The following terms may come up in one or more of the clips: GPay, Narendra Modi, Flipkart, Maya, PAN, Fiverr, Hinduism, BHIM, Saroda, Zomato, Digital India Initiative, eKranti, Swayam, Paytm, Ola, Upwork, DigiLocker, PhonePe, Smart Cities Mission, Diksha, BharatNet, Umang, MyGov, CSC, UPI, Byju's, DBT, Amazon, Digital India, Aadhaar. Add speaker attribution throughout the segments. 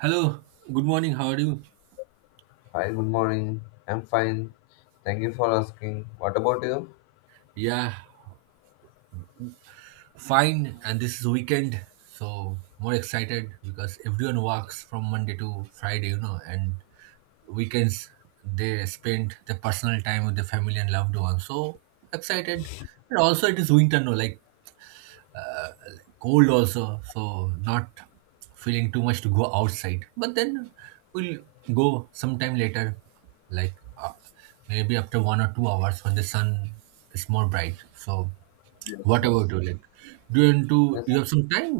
Speaker 1: Hello, good morning. How are you?
Speaker 2: Hi, good morning. I'm fine. Thank you for asking. What about you?
Speaker 1: Yeah, fine. And this is weekend, so more excited because everyone works from Monday to Friday, you know, and weekends they spend their personal time with their family and loved ones. So excited. And also, it is winter, no, uh, cold also, so not feeling too much to go outside. But then we'll go sometime later, like uh, maybe after 1 or 2 hours when the sun is more bright. So
Speaker 2: Yes,
Speaker 1: what
Speaker 2: yes.
Speaker 1: about you? Like, do you want to?
Speaker 2: Yes,
Speaker 1: You have some time,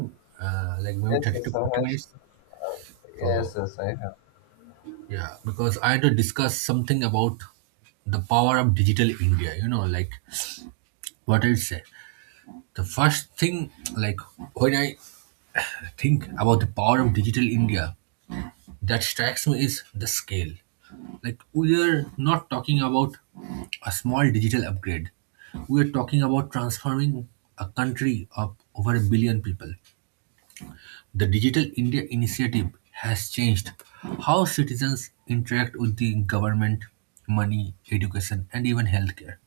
Speaker 1: like maybe
Speaker 2: yes,
Speaker 1: 30 to
Speaker 2: yes, I
Speaker 1: 40 minutes.
Speaker 2: have. Yes,
Speaker 1: So
Speaker 2: yes, I have.
Speaker 1: yeah, because I had to discuss something about the power of digital India. You know, like what I say. The first thing, like when I think about the power of digital India, that strikes me is the scale. Like we are not talking about a small digital upgrade. We are talking about transforming a country of over a billion people. The Digital India Initiative has changed how citizens interact with the government, money, education, and even healthcare.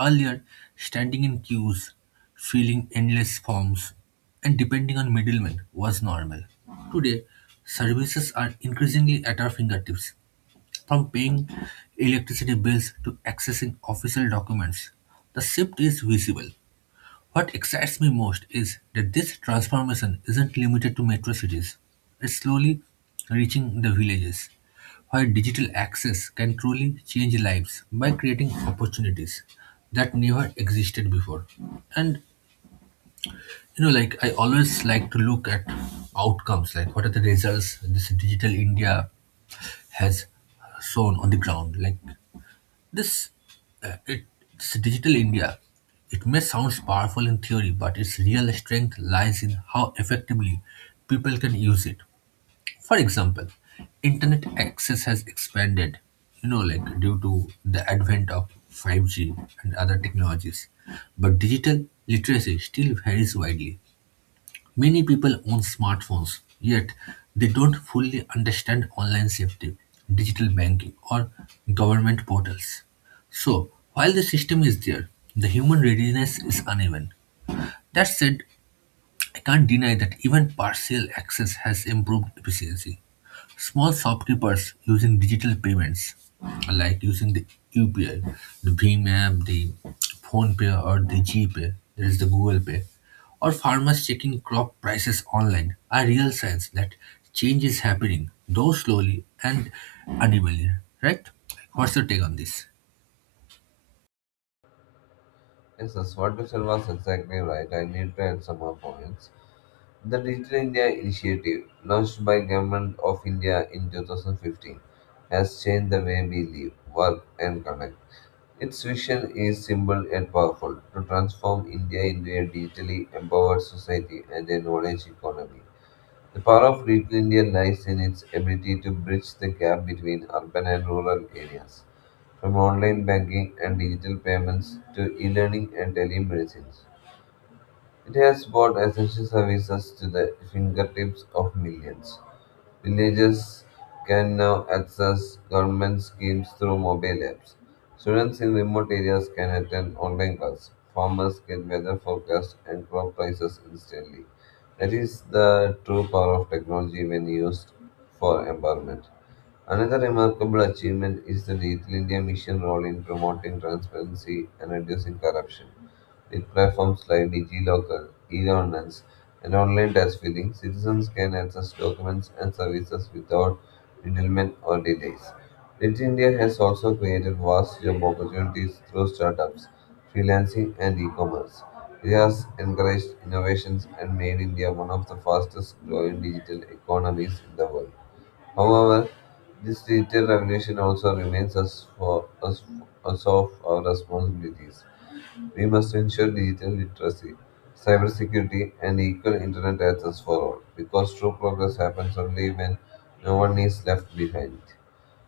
Speaker 1: Earlier, standing in queues, filling endless forms, and depending on middlemen was normal. Today, services are increasingly at our fingertips. From paying electricity bills to accessing official documents, the shift is visible. What excites me most is that this transformation isn't limited to metro cities. It's slowly reaching the villages, where digital access can truly change lives by creating opportunities that never existed before. And you know, like I always like to look at outcomes, like what are the results this digital India has shown on the ground. This, uh, it, this digital India, it may sound powerful in theory, but its real strength lies in how effectively people can use it. For example, internet access has expanded, you know, like due to the advent of 5G and other technologies, but digital literacy still varies widely. Many people own smartphones, yet they don't fully understand online safety, digital banking, or government portals. So, while the system is there, the human readiness is uneven. That said, I can't deny that even partial access has improved efficiency. Small shopkeepers using digital payments, like using the UPI, the Beam app, the PhonePe, or the GPay, there is the Google Pay, or farmers checking crop prices online are real signs that change is happening, though slowly and unevenly. Right? What's your take on this?
Speaker 2: Yes, yes, what you said was exactly right. I need to add some more points. The Digital India Initiative, launched by Government of India in 2015, has changed the way we live, work, and connect. Its vision is simple and powerful to transform India into a digitally empowered society and a knowledge economy. The power of Little India lies in its ability to bridge the gap between urban and rural areas, from online banking and digital payments to e learning and telemedicine. It has brought essential services to the fingertips of millions. Villagers can now access government schemes through mobile apps. Students in remote areas can attend online classes. Farmers get weather forecasts and crop prices instantly. That is the true power of technology when used for empowerment. Another remarkable achievement is the Digital India Mission role in promoting transparency and reducing corruption. With platforms like DigiLocker, e-governance, and online tax filing, citizens can access documents and services without middlemen or delays. Digital India has also created vast job opportunities through startups, freelancing, and e-commerce. It has encouraged innovations and made India one of the fastest growing digital economies in the world. However, this digital revolution also reminds us of our responsibilities. We must ensure digital literacy, cybersecurity, and equal internet access for all, because true progress happens only when no one is left behind.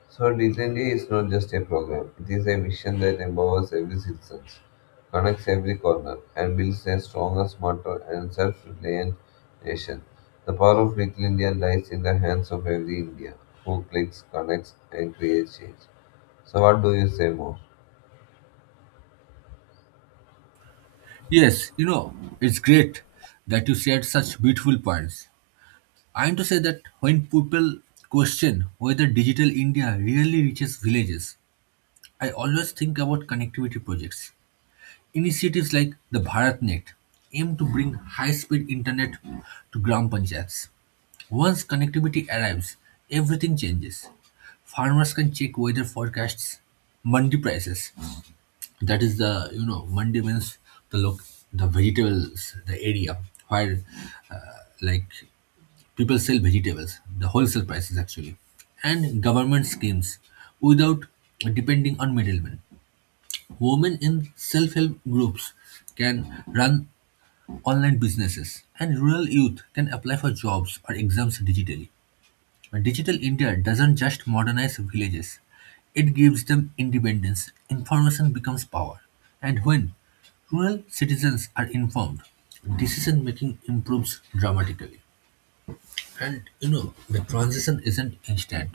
Speaker 2: So, Decent is not just a program, it is a vision that empowers every citizen, connects every corner, and builds a stronger, smarter, and self reliant nation. The power of Little India lies in the hands of every Indian who clicks, connects, and creates change. So, what do you say more?
Speaker 1: Yes, you know, it's great that you shared such beautiful points. I am to say that when people question whether digital India really reaches villages, I always think about connectivity projects. Initiatives like the BharatNet aim to bring high speed internet to gram panchayats. Once connectivity arrives, everything changes. Farmers can check weather forecasts, mandi prices. That is the you know mandi means the look the vegetables the area where like people sell vegetables the wholesale prices actually and government schemes without depending on middlemen. Women in self-help groups can run online businesses, and rural youth can apply for jobs or exams digitally. Digital India doesn't just modernize villages, it gives them independence. Information becomes power. And when rural citizens are informed, decision making improves dramatically. And you know, the transition isn't instant.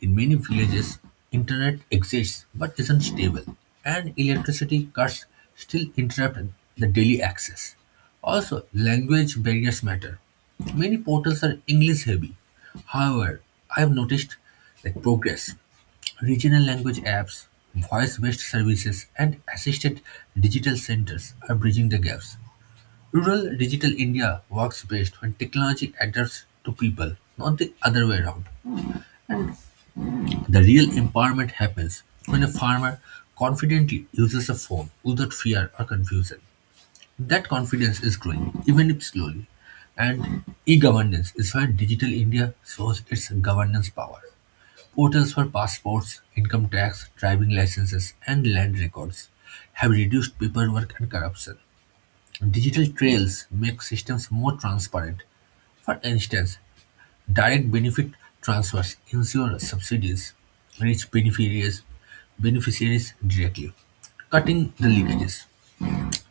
Speaker 1: In many villages, internet exists but isn't stable, and electricity cuts still interrupt the daily access. Also, language barriers matter. Many portals are English heavy. However, I have noticed like progress. Regional language apps, voice-based services, and assisted digital centers are bridging the gaps. Rural digital India works best when technology adapts to people, not the other way around. The real empowerment happens when a farmer confidently uses a phone without fear or confusion. That confidence is growing, even if slowly. And e governance is where Digital India shows its governance power. Portals for passports, income tax, driving licenses, and land records have reduced paperwork and corruption. Digital trails make systems more transparent. For instance, direct benefit transfers ensure subsidies reach beneficiaries directly, cutting the leakages.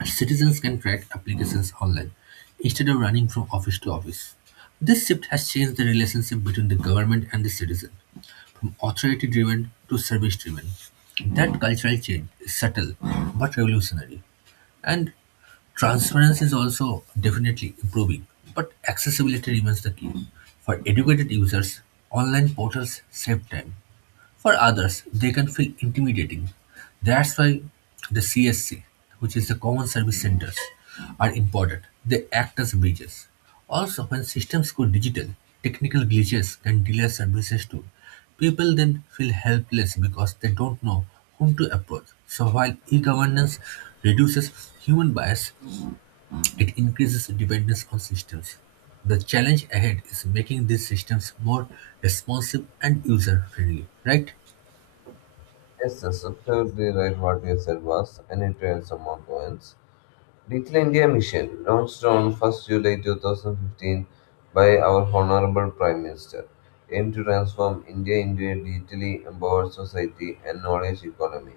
Speaker 1: Citizens can track applications online instead of running from office to office. This shift has changed the relationship between the government and the citizen, from authority driven to service driven. That cultural change is subtle but revolutionary, and transparency is also definitely improving, but accessibility remains the key. For educated users, online portals save time. For others, they can feel intimidating. That's why the CSC, which is the Common Service Centers, are important. They act as bridges. Also, when systems go digital, technical glitches can delay services too. People then feel helpless because they don't know whom to approach. So while e-governance reduces human bias, it increases dependence on systems. The challenge ahead is making these systems more responsive and user-friendly, right?
Speaker 2: Yes, that's absolutely right what you said was, I need to add some more points. Little India Mission, launched on 1st July 2015 by our Honorable Prime Minister, aimed to transform India into a digitally empowered society and knowledge economy.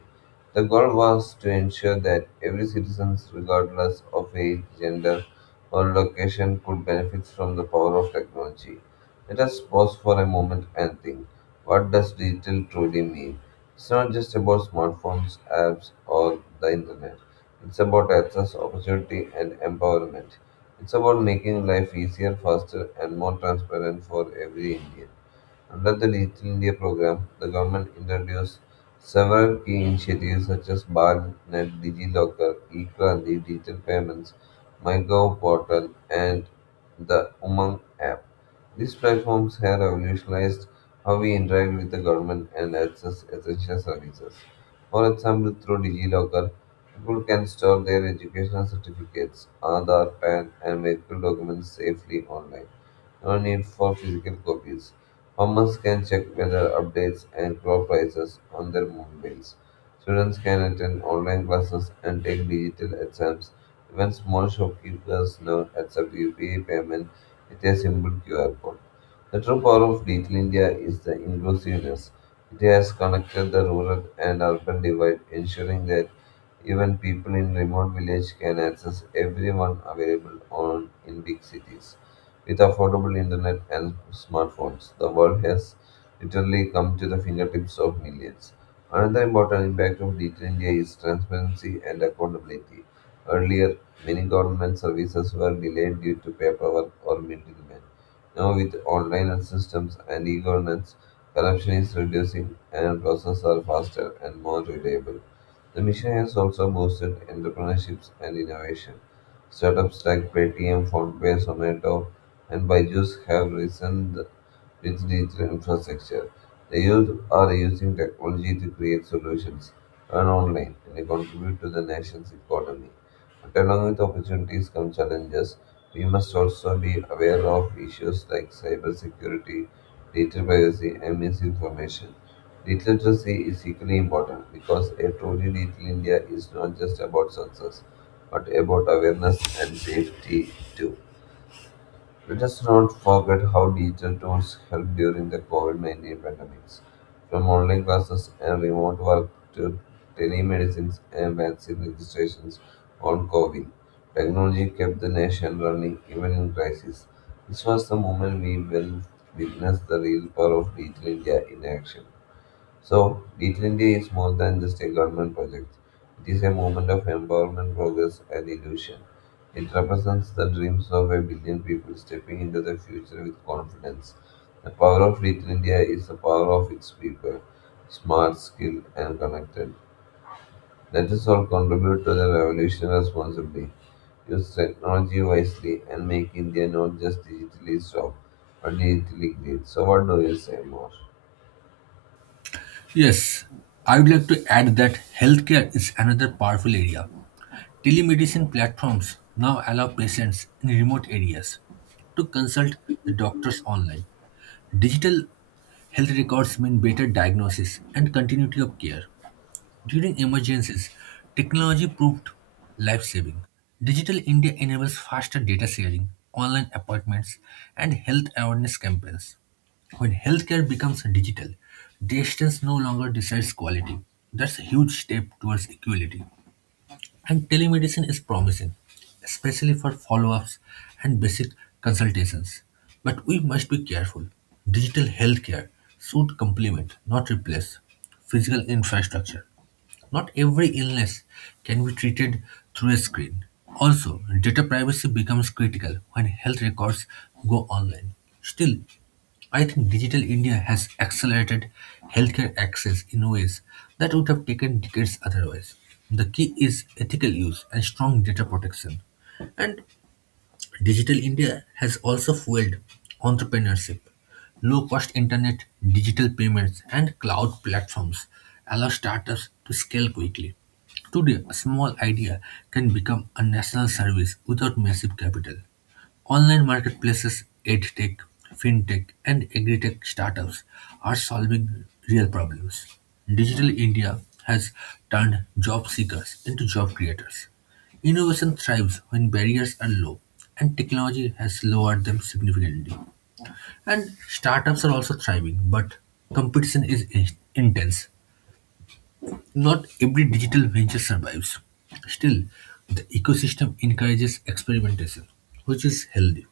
Speaker 2: The goal was to ensure that every citizen, regardless of age, gender, or location, could benefit from the power of technology. Let us pause for a moment and think. What does digital truly mean? It's not just about smartphones, apps, or the internet. It's about access, opportunity, and empowerment. It's about making life easier, faster, and more transparent for every Indian. Under the Digital India program, the government introduced several key initiatives such as BharatNet, DigiLocker, eKranti, digital payments, MyGov portal, and the Umang app. These platforms have revolutionized how we interact with the government and access essential services. For example, through DigiLocker, people can store their educational certificates, Aadhaar, PAN, and medical documents safely online. No need for physical copies. Farmers can check weather updates and crop prices on their mobiles. Students can attend online classes and take digital exams. Even small shopkeepers now accept UPI payment with a simple QR code. The true power of Digital India is the inclusiveness. It has connected the rural and urban divide, ensuring that even people in remote villages can access everyone available on in big cities. With affordable internet and smartphones, the world has literally come to the fingertips of millions. Another important impact of Digital India is transparency and accountability. Earlier, many government services were delayed due to paperwork or middlemen. Now, with online systems and e governance, corruption is reducing and processes are faster and more reliable. The mission has also boosted entrepreneurships and innovation. Startups like Paytm, PhonePe, Zomato, and Byju's have risen with digital infrastructure. The youth are using technology to create solutions, earn online, and contribute to the nation's economy. But along with opportunities come challenges. We must also be aware of issues like cybersecurity, data privacy, and misinformation. Digital literacy is equally important because a truly digital India is not just about success, but about awareness and safety too. Let us not forget how digital tools helped during the COVID 19 pandemics. From online classes and remote work to telemedicines and vaccine registrations on COVID, technology kept the nation running even in crisis. This was the moment we will witness the real power of digital India in action. So, Little India is more than just a government project. It is a movement of empowerment, progress, and illusion. It represents the dreams of a billion people stepping into the future with confidence. The power of Little India is the power of its people, smart, skilled, and connected. Let us all contribute to the revolution responsibly, use technology wisely, and make India not just digitally strong, but digitally great. So, what do you say more?
Speaker 1: Yes, I would like to add that healthcare is another powerful area. Telemedicine platforms now allow patients in remote areas to consult the doctors online. Digital health records mean better diagnosis and continuity of care. During emergencies, technology proved life saving. Digital India enables faster data sharing, online appointments, and health awareness campaigns. When healthcare becomes digital, distance no longer decides quality. That's a huge step towards equality. And telemedicine is promising, especially for follow ups and basic consultations. But we must be careful. Digital healthcare should complement, not replace, physical infrastructure. Not every illness can be treated through a screen. Also, data privacy becomes critical when health records go online. Still, I think digital India has accelerated healthcare access in ways that would have taken decades otherwise. The key is ethical use and strong data protection. And Digital India has also fueled entrepreneurship. Low-cost internet, digital payments, and cloud platforms allow startups to scale quickly. Today, a small idea can become a national service without massive capital. Online marketplaces, edtech, fintech, and agritech startups are solving real problems. Digital India has turned job seekers into job creators. Innovation thrives when barriers are low, and technology has lowered them significantly. And startups are also thriving, but competition is in- intense. Not every digital venture survives. Still, the ecosystem encourages experimentation, which is healthy.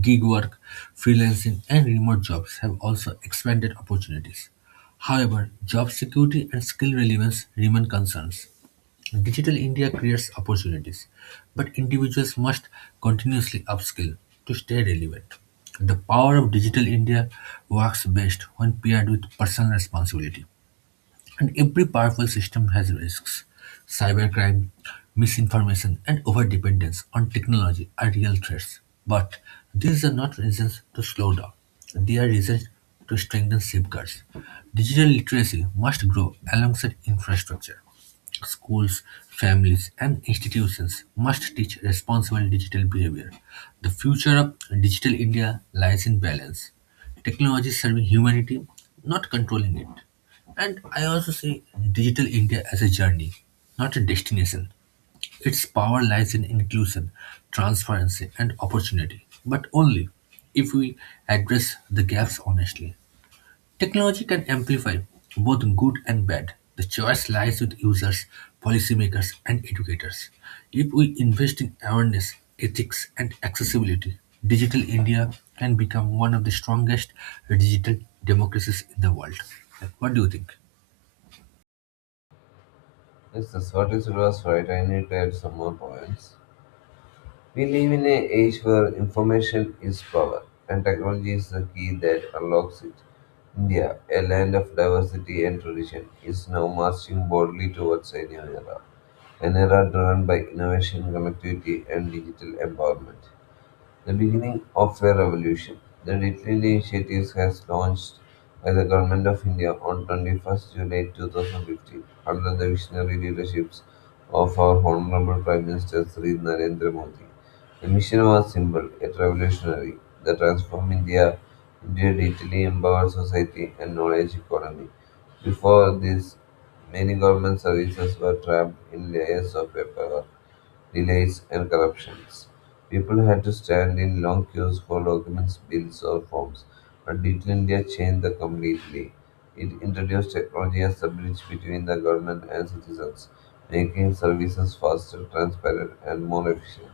Speaker 1: Gig work, freelancing, and remote jobs have also expanded opportunities. However, job security and skill relevance remain concerns. Digital India creates opportunities, but individuals must continuously upskill to stay relevant. The power of Digital India works best when paired with personal responsibility. And every powerful system has risks. Cybercrime, misinformation, and overdependence on technology are real threats. But these are not reasons to slow down. They are reasons to strengthen safeguards. Digital literacy must grow alongside infrastructure. Schools, families, and institutions must teach responsible digital behavior. The future of digital India lies in balance. Technology serving humanity, not controlling it. And I also see Digital India as a journey, not a destination. Its power lies in inclusion, transparency, and opportunity, but only if we address the gaps honestly. Technology can amplify both good and bad. The choice lies with users, policymakers, and educators. If we invest in awareness, ethics, and accessibility, Digital India can become one of the strongest digital democracies in the world. What do you think?
Speaker 2: Yes, that's what is was right. I need to add some more points. We live in an age where information is power, and technology is the key that unlocks it. India, a land of diversity and tradition, is now marching boldly towards a new era, an era driven by innovation, connectivity, and digital empowerment. The beginning of the revolution. The detailed initiatives has launched by the Government of India on 21st July 2015 under the visionary leaderships of our Honorable Prime Minister Sri Narendra Modi. The mission was simple yet revolutionary the transform India into a digitally empowered society and knowledge economy. Before this, many government services were trapped in layers of paperwork delays, and corruptions. People had to stand in long queues for documents, bills, or forms. But Digital India changed that completely. It introduced technology as the bridge between the government and citizens, making services faster, transparent, and more efficient.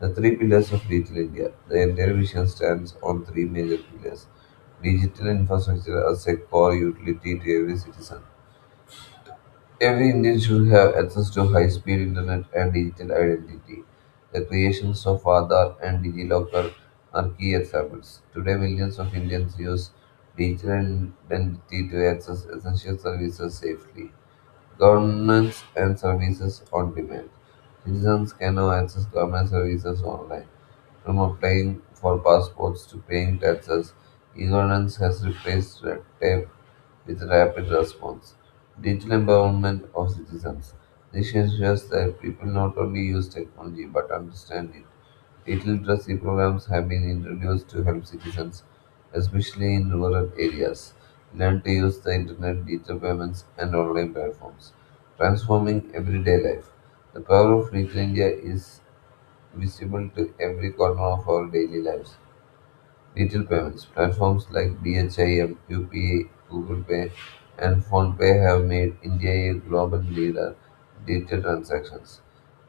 Speaker 2: The three pillars of Digital India. The entire vision stands on three major pillars. Digital infrastructure as a core utility to every citizen. Every Indian should have access to high speed internet and digital identity. The creations of Aadhaar and DigiLocker are key examples. Today, millions of Indians use digital identity to access essential services safely. Governments and services on demand. Citizens can now access government services online. From applying for passports to paying taxes, e-governance has replaced red tape with rapid response. Digital empowerment of citizens. This ensures that people not only use technology but understand it. Literacy programs have been introduced to help citizens, especially in rural areas, learn to use the internet, digital payments, and online platforms, transforming everyday life. The power of Little India is visible to every corner of our daily lives. Digital payments platforms like BHIM, UPI, Google Pay, and PhonePe have made India a global leader in digital transactions.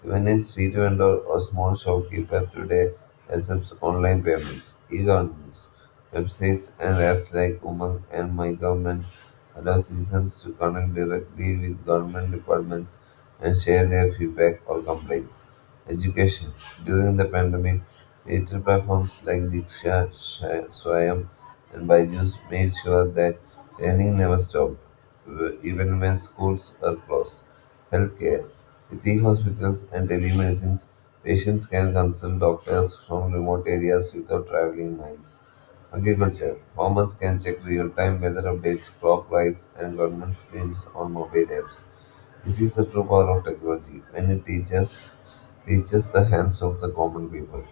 Speaker 2: Even a street vendor or small shopkeeper today accepts online payments. E-governments, websites, and apps like Umang and My Government allow citizens to connect directly with government departments and share their feedback or complaints. Education: during the pandemic, digital platforms like Diksha, Swayam, and Byju's made sure that learning never stopped, even when schools are closed. Healthcare: with e hospitals and telemedicines, patients can consult doctors from remote areas without traveling miles. Agriculture. Farmers can check real-time weather updates, crop price, and government schemes on mobile apps. This is the true power of technology when it reaches the hands of the common people.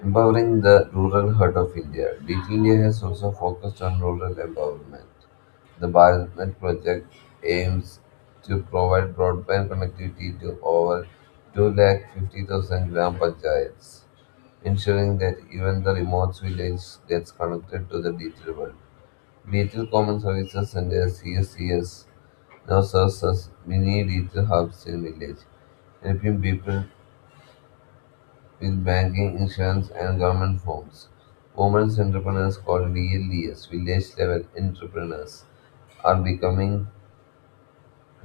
Speaker 2: Empowering the rural heart of India, Digital India has also focused on rural empowerment. The BharatNet project aims to provide broadband connectivity to over 2,50,000 gram panchayats, ensuring that even the remote village gets connected to the digital world. Digital Common Services Center (CSCS) now serves as mini little hubs in village, helping people with banking, insurance, and government forms. Women's entrepreneurs called VLDS, village level entrepreneurs, are becoming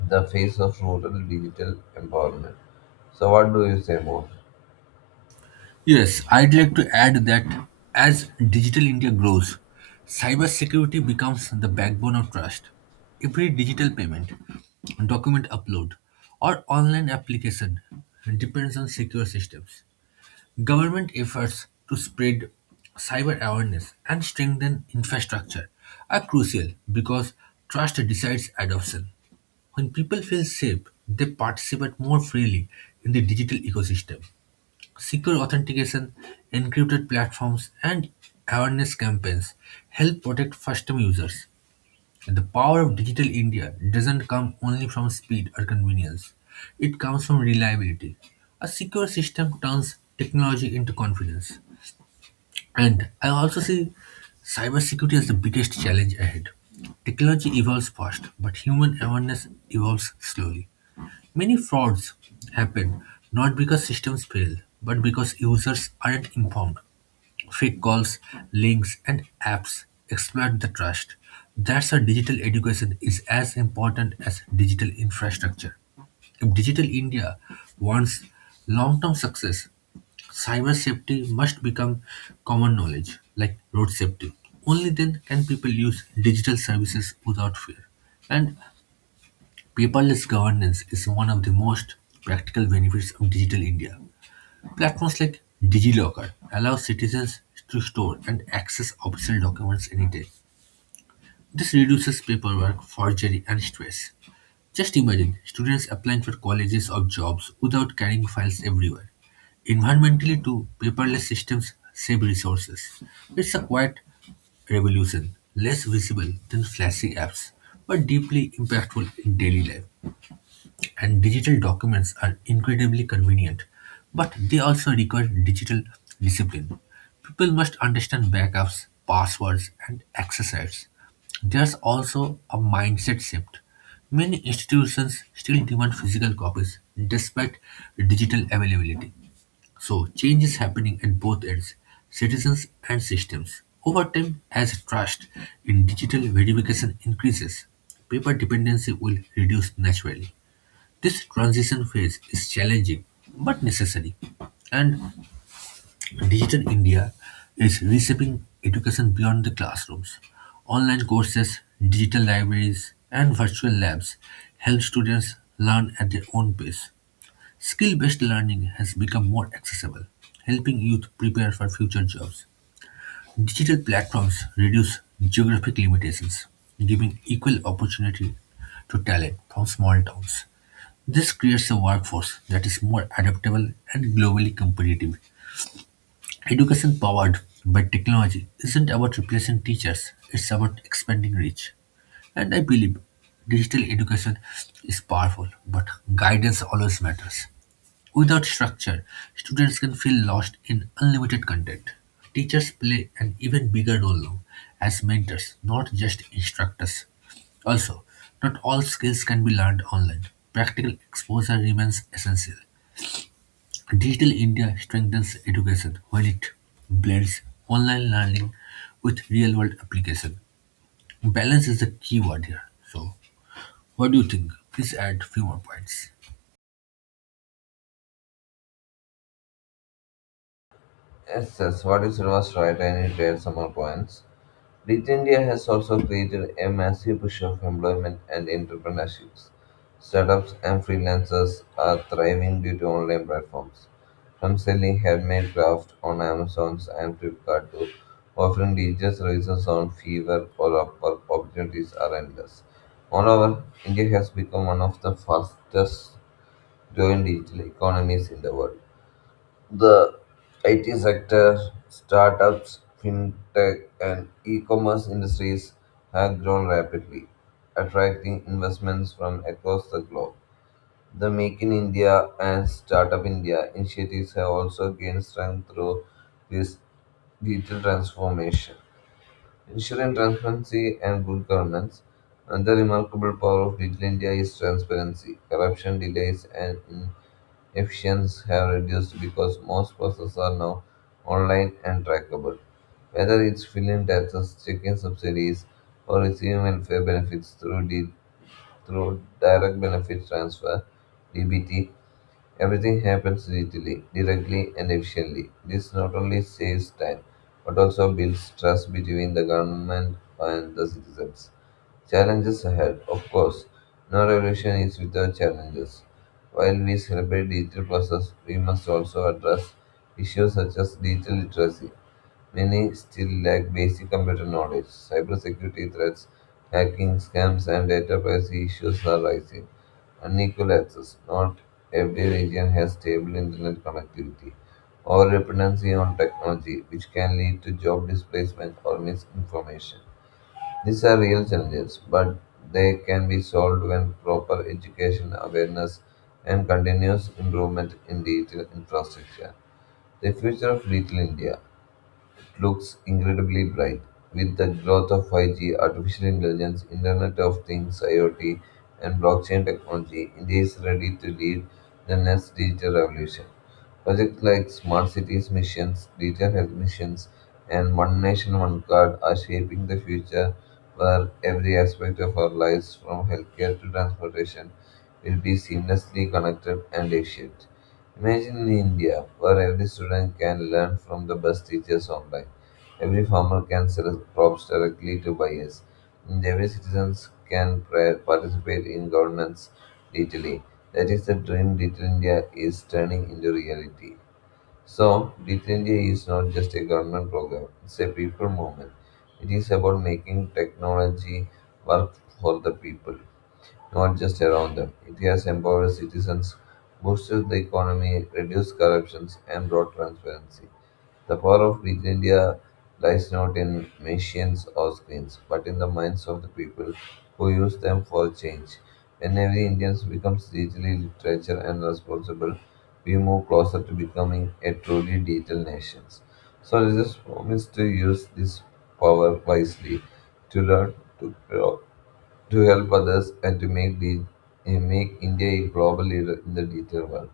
Speaker 2: the face of rural digital empowerment. So what do you say more?
Speaker 1: Yes, I'd like to add that as digital India grows, cybersecurity becomes the backbone of trust. Every digital payment, document upload, or online application depends on secure systems. Government efforts to spread cyber awareness and strengthen infrastructure are crucial because trust decides adoption. When people feel safe, they participate more freely in the digital ecosystem. Secure authentication, encrypted platforms, and awareness campaigns help protect first time users. The power of digital India doesn't come only from speed or convenience, it comes from reliability. A secure system turns technology into confidence. And I also see cybersecurity as the biggest challenge ahead. Technology evolves fast, but human awareness evolves slowly. Many frauds happen not because systems fail, but because users aren't informed. Fake calls, links, and apps exploit the trust. That's why digital education is as important as digital infrastructure. If Digital India wants long term success, cyber safety must become common knowledge, like road safety. Only then can people use digital services without fear. And paperless governance is one of the most practical benefits of digital India. Platforms like DigiLocker allow citizens to store and access official documents anytime. This reduces paperwork, forgery, and stress. Just imagine students applying for colleges or jobs without carrying files everywhere. Environmentally, too, paperless systems save resources. It's a quiet revolution, less visible than flashy apps, but deeply impactful in daily life. And digital documents are incredibly convenient, but they also require digital discipline. People must understand backups, passwords, and access rights. There's also a mindset shift. Many institutions still demand physical copies despite digital availability. So, change is happening at both ends, citizens and systems. Over time, as trust in digital verification increases, paper dependency will reduce naturally. This transition phase is challenging but necessary, and Digital India is reshaping education beyond the classrooms. Online courses, digital libraries, and virtual labs help students learn at their own pace. Skill based learning has become more accessible, helping youth prepare for future jobs. Digital platforms reduce geographic limitations, giving equal opportunity to talent from small towns. This creates a workforce that is more adaptable and globally competitive. Education powered by technology isn't about replacing teachers, it's about expanding reach. And I believe digital education is powerful, but guidance always matters. Without structure, students can feel lost in unlimited content. Teachers play an even bigger role now as mentors, not just instructors. Also, not all skills can be learned online. Practical exposure remains essential. Digital India strengthens education when it blends online learning with real world application. Balance is the key word here. So, what do you think? Please add few more points.
Speaker 2: Yes, yes, what you said was right. I need to add some more points. Digital India has also created a massive push of employment and entrepreneurships. Startups and freelancers are thriving due to online platforms, from selling handmade crafts on Amazon and Flipkart to offering digital services on Fiverr or Upwork. Opportunities are endless. Moreover, India has become one of the fastest growing digital economies in the world. The IT sector, startups, fintech, and e commerce industries have grown rapidly, attracting investments from across the globe. The Make in India and Startup India initiatives have also gained strength through this digital transformation. Ensuring transparency and good governance. Another remarkable power of Digital India is transparency. Corruption delays and efficiencies have reduced because most processes are now online and trackable. Whether it's filling taxes, checking subsidies, or receiving welfare benefits through direct benefit transfer (DBT), everything happens digitally, directly, and efficiently. This not only saves time, but also builds trust between the government and the citizens. Challenges ahead, of course. No revolution is without challenges. While we celebrate digital process, we must also address issues such as digital literacy. Many still lack basic computer knowledge. Cybersecurity threats, hacking scams, and data privacy issues are rising. Unequal access. Not every region has stable internet connectivity. Or dependency on technology, which can lead to job displacement or misinformation. These are real challenges, but they can be solved when proper education, awareness, and continuous improvement in digital infrastructure. The future of digital India looks incredibly bright. With the growth of 5G, artificial intelligence, Internet of Things, IoT, and blockchain technology, India is ready to lead the next digital revolution. Projects like smart cities missions, digital health missions, and One Nation One Card are shaping the future where every aspect of our lives, from healthcare to transportation, will be seamlessly connected and efficient. Imagine in India, where every student can learn from the best teachers online. Every farmer can select crops directly to buyers, and every citizen can participate in government's digitally. That is the dream Digital India is turning into reality. So, Digital India is not just a government program, it's a people movement. It is about making technology work for the people, not just around them. It has empowered citizens, boosted the economy, reduced corruption, and brought transparency. The power of Digital India lies not in machines or screens, but in the minds of the people who use them for change. When every Indian becomes digitally literate and responsible, we move closer to becoming a truly digital nation. So let us promise to use this power wisely, to learn, to grow, to help others, and to make India a global leader in the digital world.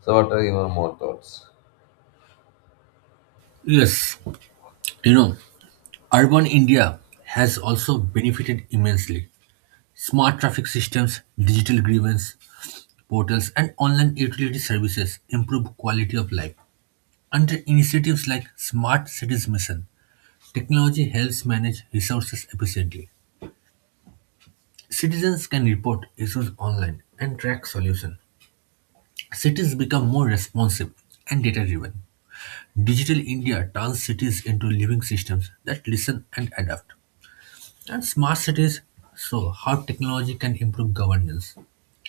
Speaker 2: So, what are your more thoughts?
Speaker 1: Yes, you know, urban India has also benefited immensely. Smart traffic systems, digital grievance portals, and online utility services improve quality of life. Under initiatives like Smart Cities Mission, technology helps manage resources efficiently. Citizens can report issues online and track solution. Cities become more responsive and data-driven. Digital India turns cities into living systems that listen and adapt. And smart cities show how technology can improve governance.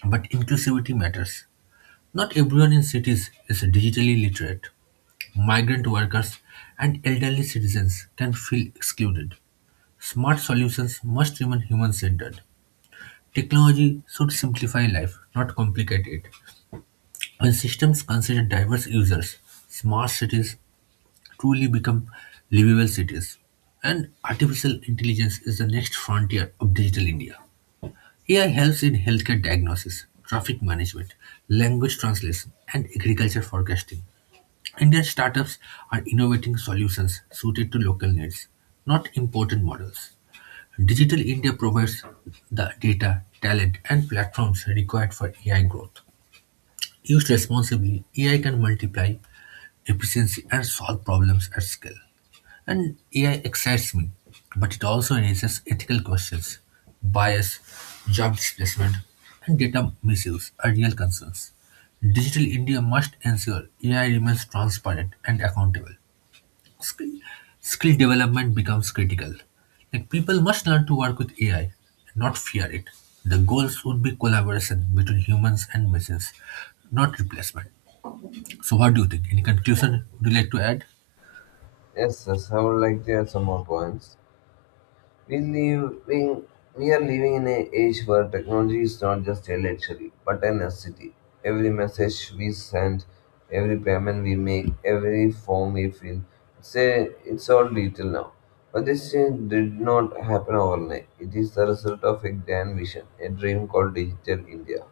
Speaker 1: But inclusivity matters. Not everyone in cities is digitally literate. Migrant workers and elderly citizens can feel excluded. Smart solutions must remain human-centered. Technology should simplify life, not complicate it. When systems consider diverse users, smart cities truly become livable cities. And artificial intelligence is the next frontier of digital India. AI helps in healthcare diagnosis, traffic management, language translation, and agriculture forecasting. Indian startups are innovating solutions suited to local needs, not imported models. Digital India provides the data, talent, and platforms required for AI growth. Used responsibly, AI can multiply efficiency and solve problems at scale. And AI excites me, but it also raises ethical questions. Bias, job displacement, and data misuse are real concerns. Digital India must ensure AI remains transparent and accountable. Skill, skill development becomes critical. Like people must learn to work with AI and not fear it. The goals would be collaboration between humans and machines, not replacement. So, what do you think? Any conclusion would you like to add?
Speaker 2: Yes, yes, I would like to add some more points. We living, we are living in an age where technology is not just a luxury but a necessity. Every message we send, every payment we make, every form we fill, it's all digital now. But this change did not happen overnight. It is the result of a grand vision, a dream called Digital India,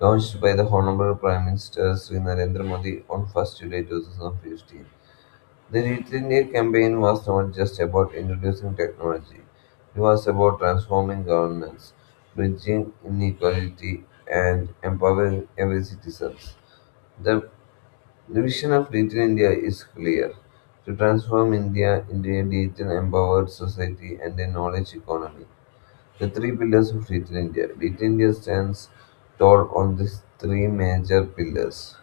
Speaker 2: launched by the Honourable Prime Minister Sri Narendra Modi on 1st July 2015. The Digital India campaign was not just about introducing technology, it was about transforming governance, bridging inequality, and empowering every citizen. The the vision of Digital India is clear: to transform India into a digital empowered society and a knowledge economy. The three pillars of Digital India: Digital India stands tall on these three major pillars.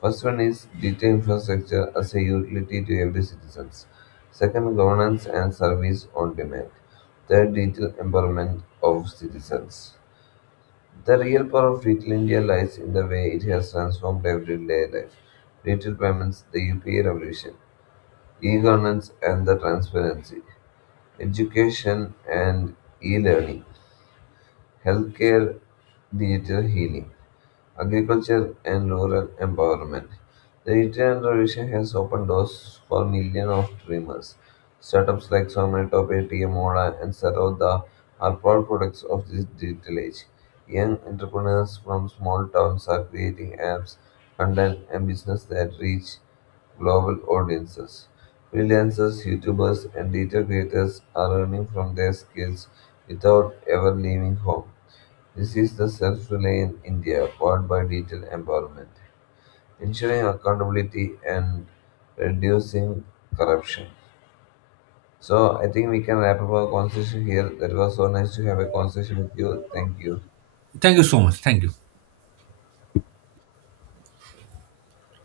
Speaker 2: First one is digital infrastructure as a utility to every citizen. Second, governance and service on demand. Third, digital empowerment of citizens. The real power of Digital India lies in the way it has transformed everyday life. Digital payments, the UPI revolution, e-governance and the transparency, education and e-learning, healthcare, digital healing, agriculture, and rural empowerment. The Indian revolution has opened doors for millions of dreamers. Startups like Zomato, Paytm, Ola, and Saroda are proud products of this digital age. Young entrepreneurs from small towns are creating apps, content, and business that reach global audiences. Freelancers, YouTubers, and digital creators are earning from their skills without ever leaving home. This is the self reliant India powered by digital empowerment, ensuring accountability and reducing corruption. So, I think we can wrap up our conversation here. That was so nice to have a conversation with you. Thank you.
Speaker 1: Thank you so much. Thank you.